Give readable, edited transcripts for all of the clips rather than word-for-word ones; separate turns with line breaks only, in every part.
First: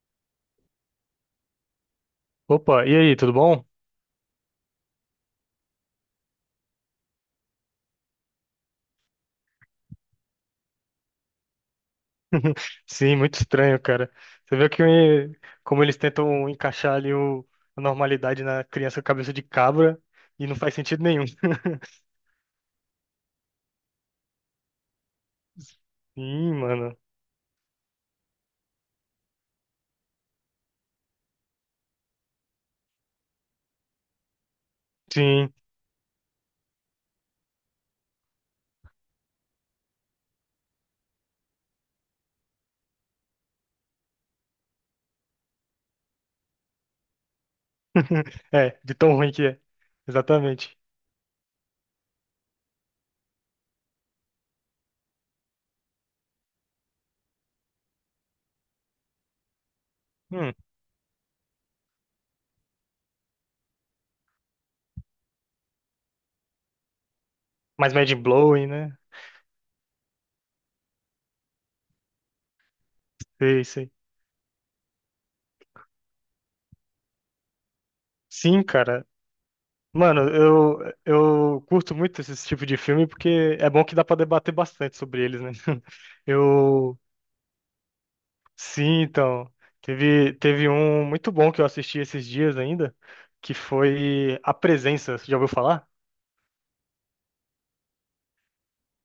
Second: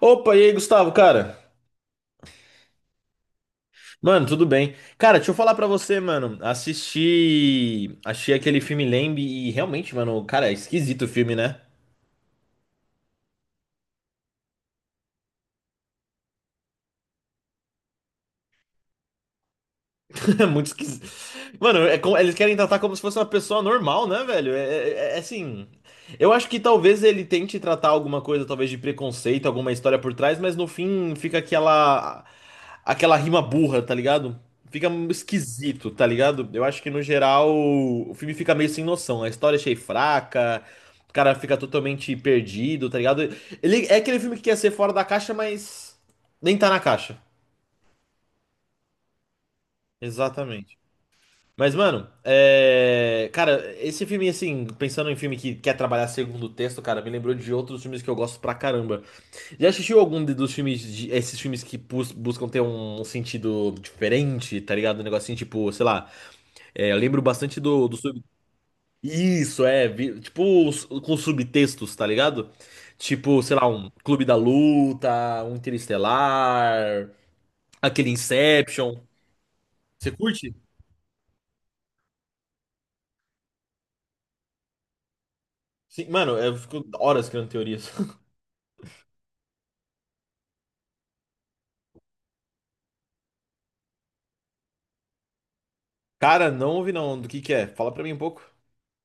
Opa, e aí, Gustavo, cara?
Opa, e aí, tudo bom?
Mano, tudo bem? Cara, deixa eu falar pra você, mano. Assisti, achei aquele filme Lamb e realmente, mano, cara, é esquisito o filme, né?
Sim, muito estranho, cara. Você vê que como eles tentam encaixar a normalidade na criança cabeça de cabra
É
e não
muito
faz sentido
esquisito.
nenhum.
Mano, eles querem tratar como se fosse uma pessoa normal, né, velho? É assim. Eu acho
Sim,
que
mano.
talvez ele tente tratar alguma coisa, talvez de preconceito, alguma história por trás, mas no fim fica aquela rima burra, tá ligado? Fica
Sim.
esquisito, tá ligado? Eu acho que no geral o filme fica meio sem noção. A história achei fraca, o cara fica totalmente perdido, tá ligado? Ele é aquele filme que quer ser fora da caixa, mas nem tá na caixa.
É, de tão ruim que é. Exatamente.
Exatamente. Mas, mano, cara, esse filme, assim, pensando em filme que quer trabalhar segundo texto, cara, me lembrou de outros filmes que eu gosto pra caramba. Já assistiu dos
Hum,
filmes, esses filmes que buscam ter um sentido diferente, tá ligado? Um negocinho tipo, sei lá, é, eu lembro bastante do,
mas
do
mind
sub...
blowing, né?
Isso, tipo, com subtextos, tá ligado? Tipo, sei
Sei,
lá, um
sei.
Clube da Luta, um Interestelar, aquele
Sim,
Inception.
cara.
Você
Mano,
curte?
eu curto muito esse tipo de filme porque é bom que dá pra debater bastante sobre eles, né?
Sim, mano, eu fico
Eu.
horas criando teorias.
Sim, então. Teve um muito bom que eu assisti esses dias ainda, que foi A Presença. Você já ouviu falar?
Cara, não ouvi não. Do que é? Fala pra mim um pouco.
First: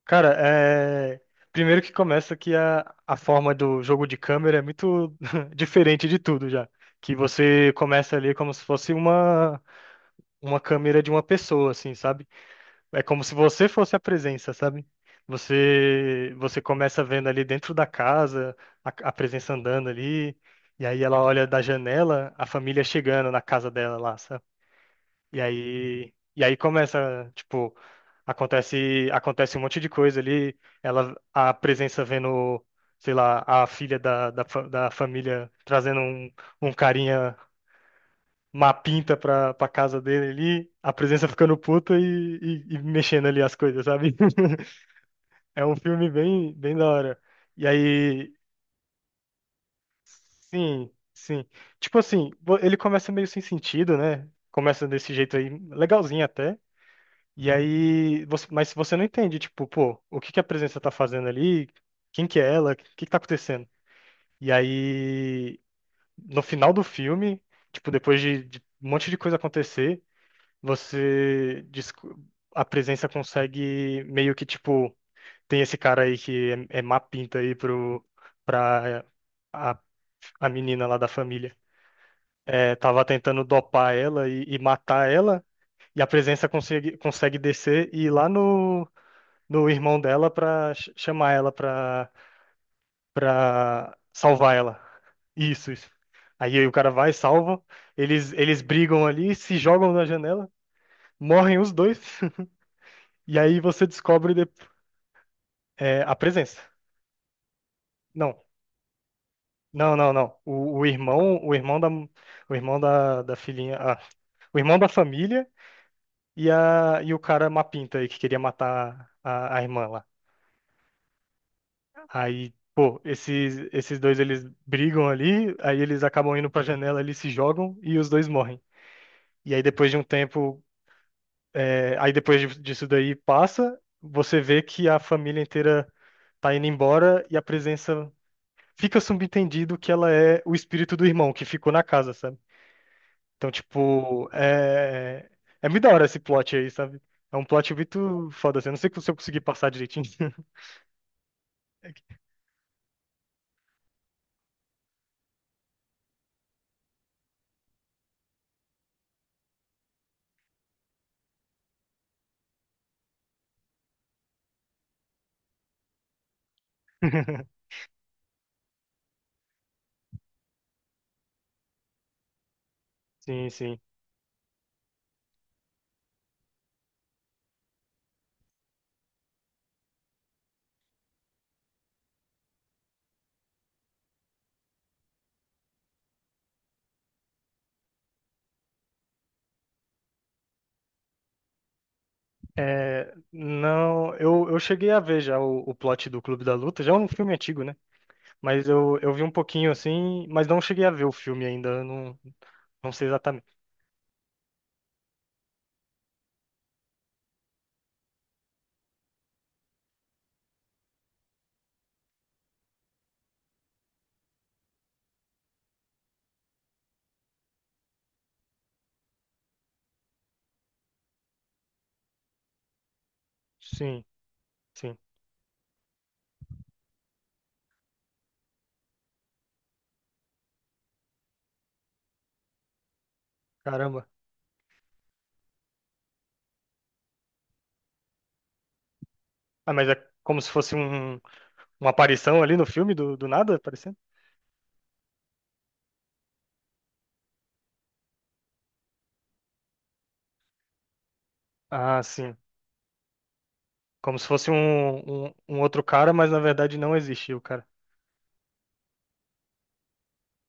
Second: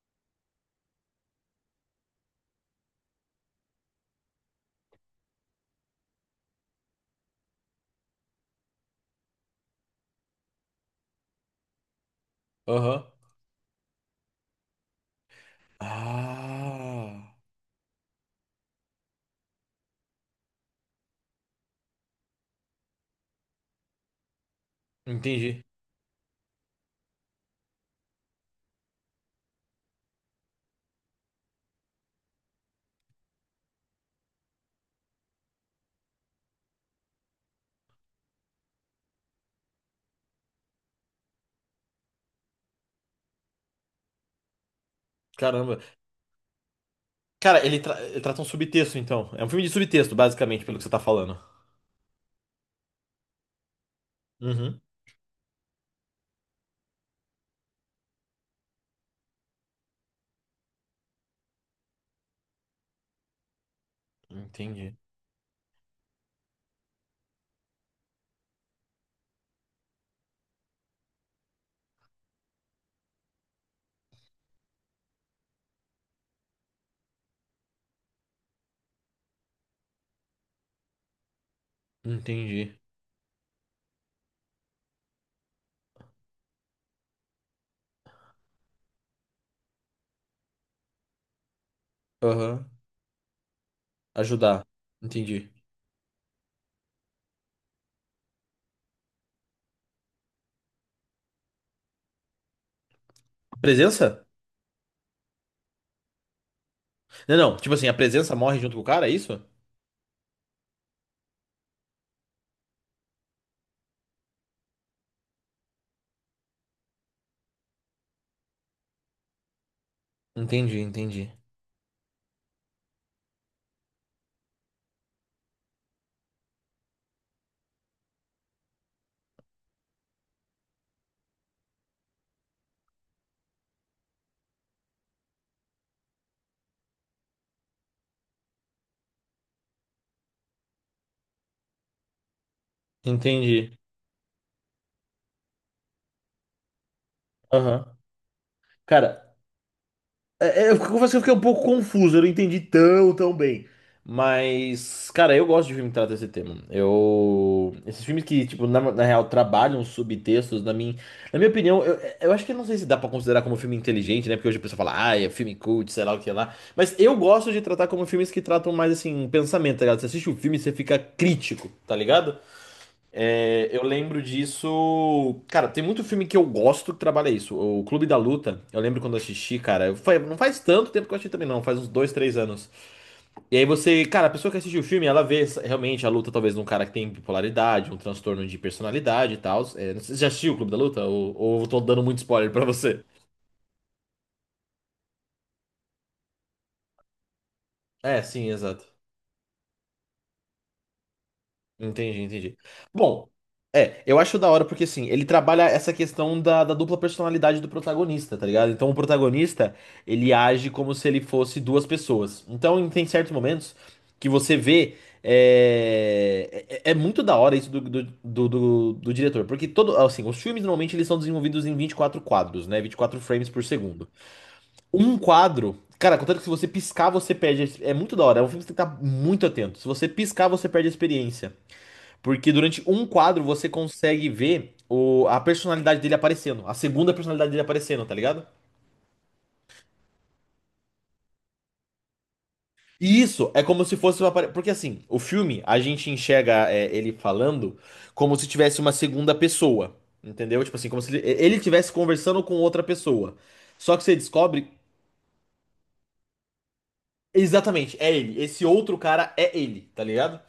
Cara, é. Primeiro que começa que a forma do jogo de câmera é muito diferente de tudo já. Que você começa ali como se fosse uma câmera de uma pessoa, assim, sabe? É
Aham.
como se você fosse a presença, sabe? Você começa vendo
Ah,
ali dentro da casa a presença andando ali, e aí ela olha da janela a família chegando na casa dela lá, sabe? E
entendi.
aí começa, tipo, acontece um monte de coisa ali, ela a presença vendo, sei lá, a filha da família trazendo um carinha, uma pinta pra casa dele ali, a presença ficando puta e mexendo ali as coisas, sabe? É um
Caramba.
filme bem da hora.
Cara,
E
ele
aí,
trata um subtexto, então. É um filme de subtexto, basicamente, pelo que você
sim,
tá falando.
sim. Tipo assim, ele começa meio sem sentido, né?
Uhum.
Começa desse jeito aí, legalzinho até. E aí, você, mas você não entende, tipo, pô, o que que a presença tá fazendo ali? Quem que é ela? O que que tá acontecendo? E
Entendi.
aí, no final do filme, tipo, depois de um monte de coisa acontecer, você, desco- a presença consegue meio que, tipo, tem esse cara aí que é má pinta aí pra a, a menina lá da família. É,
Entendi.
tava tentando dopar ela e matar ela, e a presença consegue descer e ir lá no irmão dela pra chamar ela pra,
Aham.
pra salvar
Ajudar.
ela.
Entendi.
Isso, isso. Aí, aí o cara vai, salva, eles brigam ali, se jogam na janela, morrem os dois, e aí você
Presença?
descobre é, a presença.
Não, não. Tipo assim, a presença
Não.
morre junto com o cara, é isso?
Não, não, não. O irmão da filhinha, ah, o irmão da família e o cara mapinta aí que queria matar a irmã lá.
Entendi, entendi.
Aí, pô, esses dois eles brigam ali, aí eles acabam indo pra janela, eles se jogam e os dois morrem. E aí depois de um tempo, aí depois disso daí passa, você vê que a família inteira tá indo embora e a presença fica subentendido que ela é o espírito do irmão que ficou na casa, sabe? Então,
Entendi.
tipo, é muito da hora esse plot aí, sabe? É um plot
Aham.
muito foda, assim. Eu não sei se eu
Cara,
consegui passar direitinho.
é, é, eu confesso que eu fiquei um pouco confuso, eu não entendi tão, tão bem. Mas, cara, eu gosto de filme que trata esse tema. Eu. Esses filmes que, tipo, na real, trabalham subtextos, na minha opinião, eu acho que não sei se dá pra considerar como filme inteligente, né? Porque hoje a pessoa fala, ah, é filme cult, sei lá o que lá. Mas eu gosto de tratar como filmes que tratam mais, assim, pensamento, tá ligado? Você assiste o filme e você fica crítico, tá ligado?
Sim,
É,
sim.
eu lembro disso. Cara, tem muito filme que eu gosto que trabalha isso. O Clube da Luta, eu lembro quando eu assisti, cara. Foi, não faz tanto tempo que eu assisti também, não. Faz uns dois, três anos. E aí você, cara, a pessoa que assistiu o filme, ela vê realmente a luta, talvez, de um cara que tem bipolaridade, um transtorno de personalidade e tal. É, não sei você já assistiu o Clube da Luta? Ou eu tô dando muito spoiler pra você?
É, não, eu cheguei a ver já o plot do Clube da Luta, já é um filme antigo, né?
É, sim,
Mas
exato.
eu vi um pouquinho assim, mas não cheguei a ver o filme ainda, eu não,
Entendi, entendi.
não sei
Bom,
exatamente.
é, eu acho da hora porque assim, ele trabalha essa questão da dupla personalidade do protagonista, tá ligado? Então o protagonista, ele age como se ele fosse duas pessoas. Então tem certos momentos que você vê. É, é muito da hora isso do diretor, porque todo, assim, os filmes normalmente eles são desenvolvidos em 24 quadros, né? 24 frames por
Sim,
segundo.
sim.
Um quadro, cara, contanto que se você piscar, você perde. É muito da hora, é um filme que você tem que estar muito atento. Se você piscar, você perde a experiência. Porque durante um quadro você
Caramba.
consegue ver o, a personalidade dele aparecendo, a segunda personalidade dele aparecendo, tá ligado?
Ah, mas é como se fosse uma aparição ali no filme
E
do
isso
nada,
é como se
aparecendo?
fosse uma. Porque assim, o filme, a gente enxerga é, ele falando como se tivesse uma segunda pessoa, entendeu? Tipo assim, como se ele estivesse
Ah, sim.
conversando com outra pessoa. Só que você
Como se fosse
descobre
um outro cara, mas na verdade não existiu, cara.
exatamente, é ele. Esse outro cara é ele, tá ligado?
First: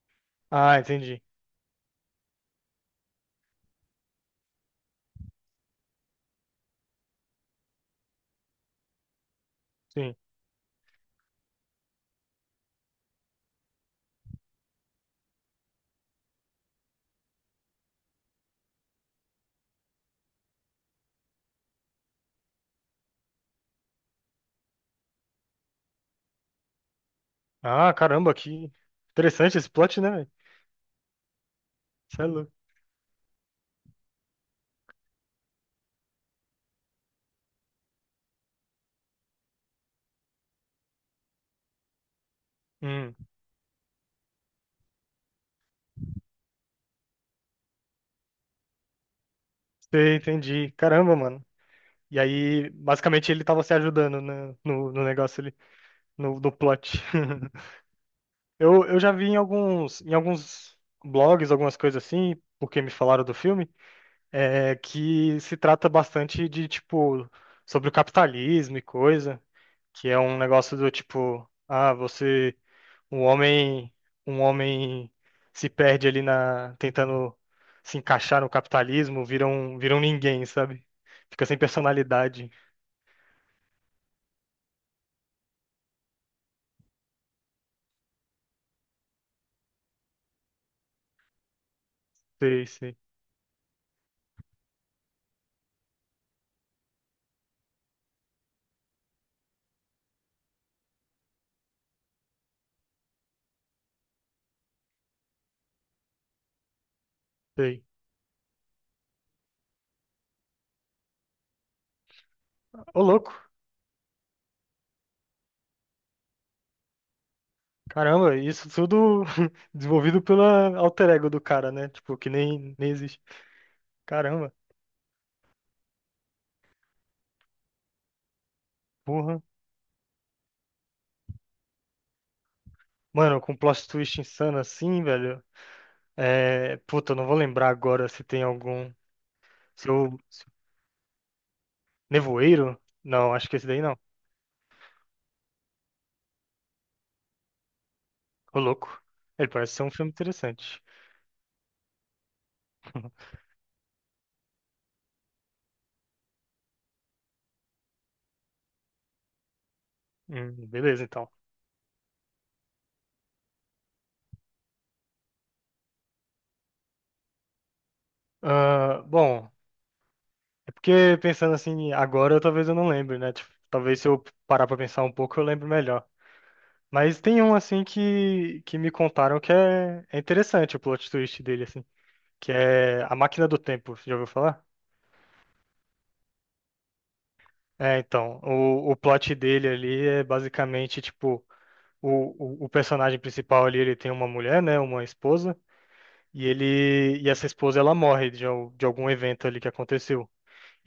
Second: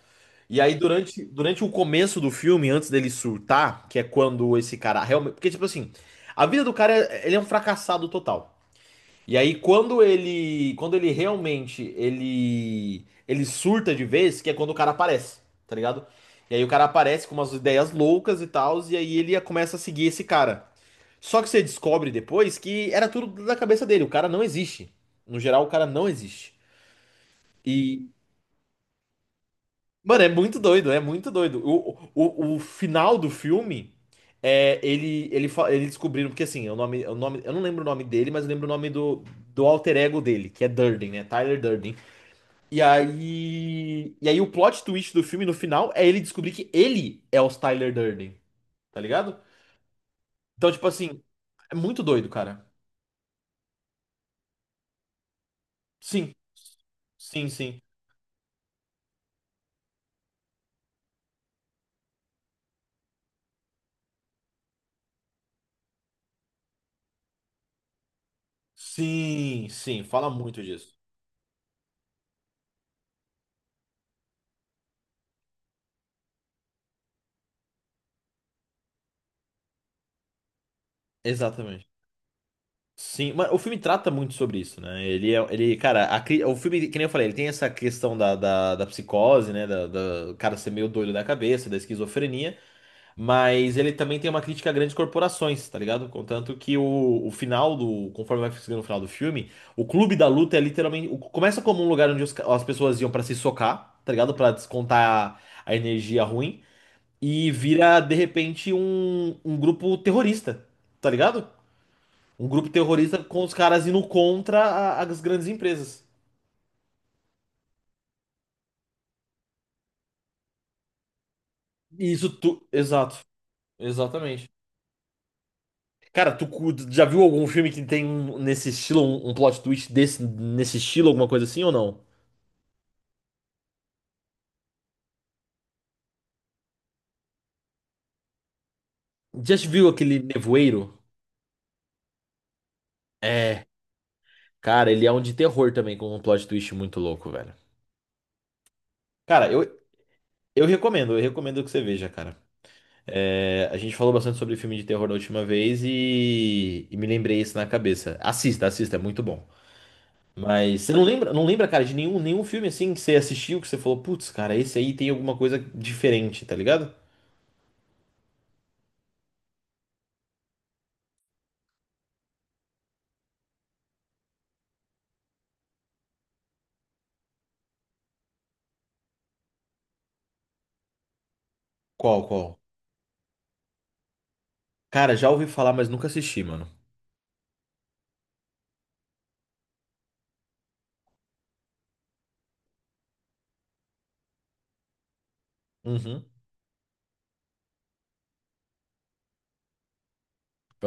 E aí,
Ah, entendi.
durante o começo do filme, antes dele surtar, que é quando esse cara realmente. Porque, tipo assim, a vida do cara, ele é um fracassado total. E aí, quando
Sim.
ele. Quando ele realmente. Ele. Ele surta de vez, que é quando o cara aparece, tá ligado? E aí, o cara aparece com umas ideias loucas e tal, e aí ele começa a seguir esse cara. Só que você descobre depois que era tudo da cabeça dele, o cara não existe. No geral, o cara não existe.
Ah, caramba, que interessante esse plot, né,
Mano, é
velho?
muito doido, é muito doido. O,
Isso é louco.
o, o final do filme é ele descobriram porque assim, é o nome eu não lembro o nome dele, mas eu lembro o nome do alter ego dele, que é Durden, né? Tyler Durden. E
Hum,
aí e aí o plot twist do filme no final é ele descobrir que ele é o Tyler Durden, tá ligado?
sei,
Então,
entendi.
tipo
Caramba,
assim,
mano.
é muito
E
doido, cara.
aí, basicamente, ele tava se ajudando, né, no negócio ali,
Sim,
no plot.
sim, sim.
Eu já vi em alguns blogs, algumas coisas assim, porque me falaram do filme, é, que se trata bastante de, tipo, sobre o capitalismo e coisa,
Sim, sim,
que é
fala
um
muito
negócio do
disso.
tipo, ah, você. Um homem, um homem se perde ali na, tentando se encaixar no capitalismo, vira vira um ninguém, sabe? Fica sem
Exatamente.
personalidade.
Sim, mas o filme trata muito sobre isso, né? Ele é, ele, cara, o filme, que nem eu falei, ele tem essa questão da psicose, né? O cara ser meio doido da cabeça, da esquizofrenia,
Sei, sei,
mas ele também tem uma crítica a grandes corporações, tá ligado? Contanto que o final do, conforme vai ficando o final do filme, o clube da luta é literalmente, começa como um lugar onde as pessoas iam pra se socar, tá ligado? Pra descontar a energia ruim, e
sei.
vira, de repente, um grupo terrorista, tá ligado? Um grupo
Ô,
terrorista
louco.
com os caras indo contra as grandes empresas.
Caramba, isso tudo desenvolvido pela alter ego do cara, né?
E
Tipo,
isso
que
tu.
nem, nem
Exato.
existe.
Exatamente.
Caramba,
Cara, já viu algum filme que tem nesse estilo, um
porra.
plot twist desse, nesse estilo, alguma coisa assim ou não?
Mano, com plot twist insano assim, velho. É. Puta, eu não vou lembrar agora se tem algum.
Já viu
Se
aquele
eu...
Nevoeiro?
Nevoeiro? Não, acho que
É.
esse daí não.
Cara, ele é um de terror também, com um plot twist muito louco, velho.
Ô, louco. Ele
Cara,
parece ser um filme interessante.
eu recomendo que você veja, cara. É, a gente falou bastante sobre filme de terror da última vez e me lembrei isso na cabeça. Assista, assista, é muito bom. Mas você não
Beleza, então.
lembra, não lembra, cara, de nenhum, nenhum filme assim que você assistiu que você falou, putz, cara, esse aí tem alguma coisa diferente, tá ligado?
Ah, bom, é porque pensando assim, agora talvez eu não lembre, né? Tipo, talvez se eu parar pra pensar um pouco eu lembro melhor. Mas tem um assim que me contaram que é interessante o plot twist dele, assim,
Qual,
que
qual?
é A Máquina do Tempo, você já ouviu falar?
Cara, já ouvi falar, mas nunca assisti, mano.
É, então, o, plot dele ali é basicamente, tipo, o personagem principal ali, ele tem uma mulher, né, uma esposa,
Uhum.
e ele, e essa esposa, ela morre de algum evento ali que aconteceu.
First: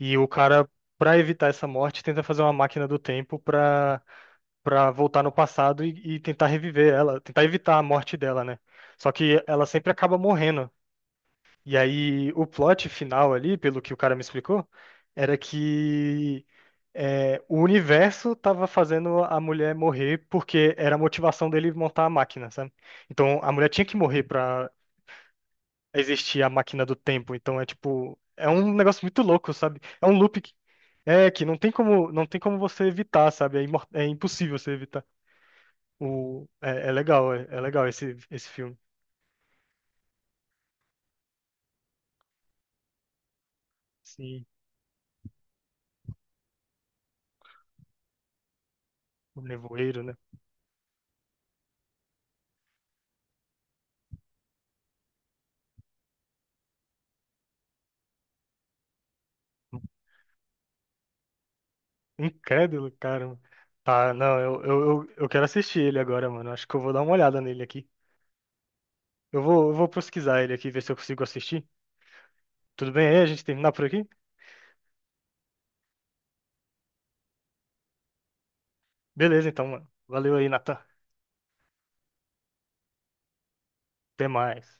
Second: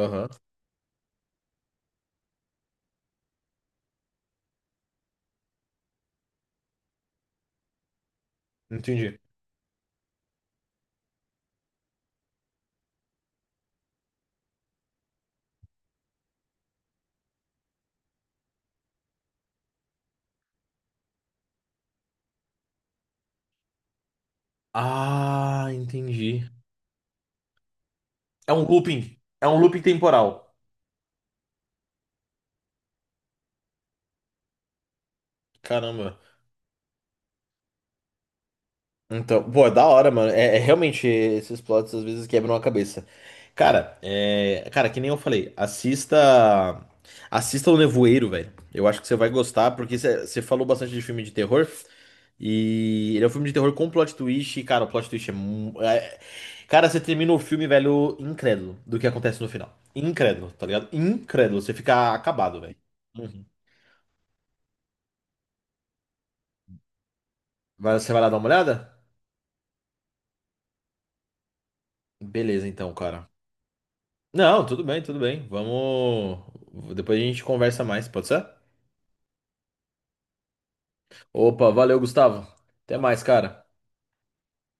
E o cara, pra evitar essa morte, tenta fazer uma máquina do tempo pra para voltar no passado e tentar reviver ela, tentar evitar a morte dela, né? Só
Entendi.
que ela sempre acaba morrendo. E aí o plot final ali, pelo que o cara me explicou, era que é, o universo tava fazendo a mulher morrer porque era a motivação dele montar a máquina, sabe? Então a mulher tinha que morrer pra
Ah,
existir
entendi.
a máquina do tempo. Então é tipo, é
É um
um negócio
looping.
muito
É
louco,
um looping
sabe? É um loop
temporal.
que, é, que não tem como, não tem como você evitar, sabe? É, é impossível você evitar.
Caramba.
O, é, é legal, é legal esse, esse filme.
Então, pô, é da hora, mano. É, é realmente esses plots às vezes quebram a cabeça. Cara,
Sim,
é, cara, que nem eu falei, assista, assista O Nevoeiro, velho. Eu acho que você vai
o
gostar porque
Nevoeiro, né?
você falou bastante de filme de terror e ele é um filme de terror com plot twist. E, cara, o plot twist é, cara, você termina o filme, velho, incrédulo do que acontece no final. Incrédulo, tá ligado? Incrédulo, você fica acabado, velho.
Incrédulo, cara.
Uhum.
Tá, não, eu quero assistir ele agora, mano. Acho que eu vou dar uma olhada nele aqui.
Mas você vai lá dar uma olhada?
Eu vou pesquisar ele aqui, ver se eu consigo assistir.
Beleza,
Tudo
então,
bem aí? A
cara.
gente terminar por aqui?
Não, tudo bem, tudo bem. Vamos. Depois a gente conversa mais, pode ser?
Beleza, então, mano. Valeu aí, Natan.
Opa, valeu, Gustavo. Até mais, cara.
Até mais.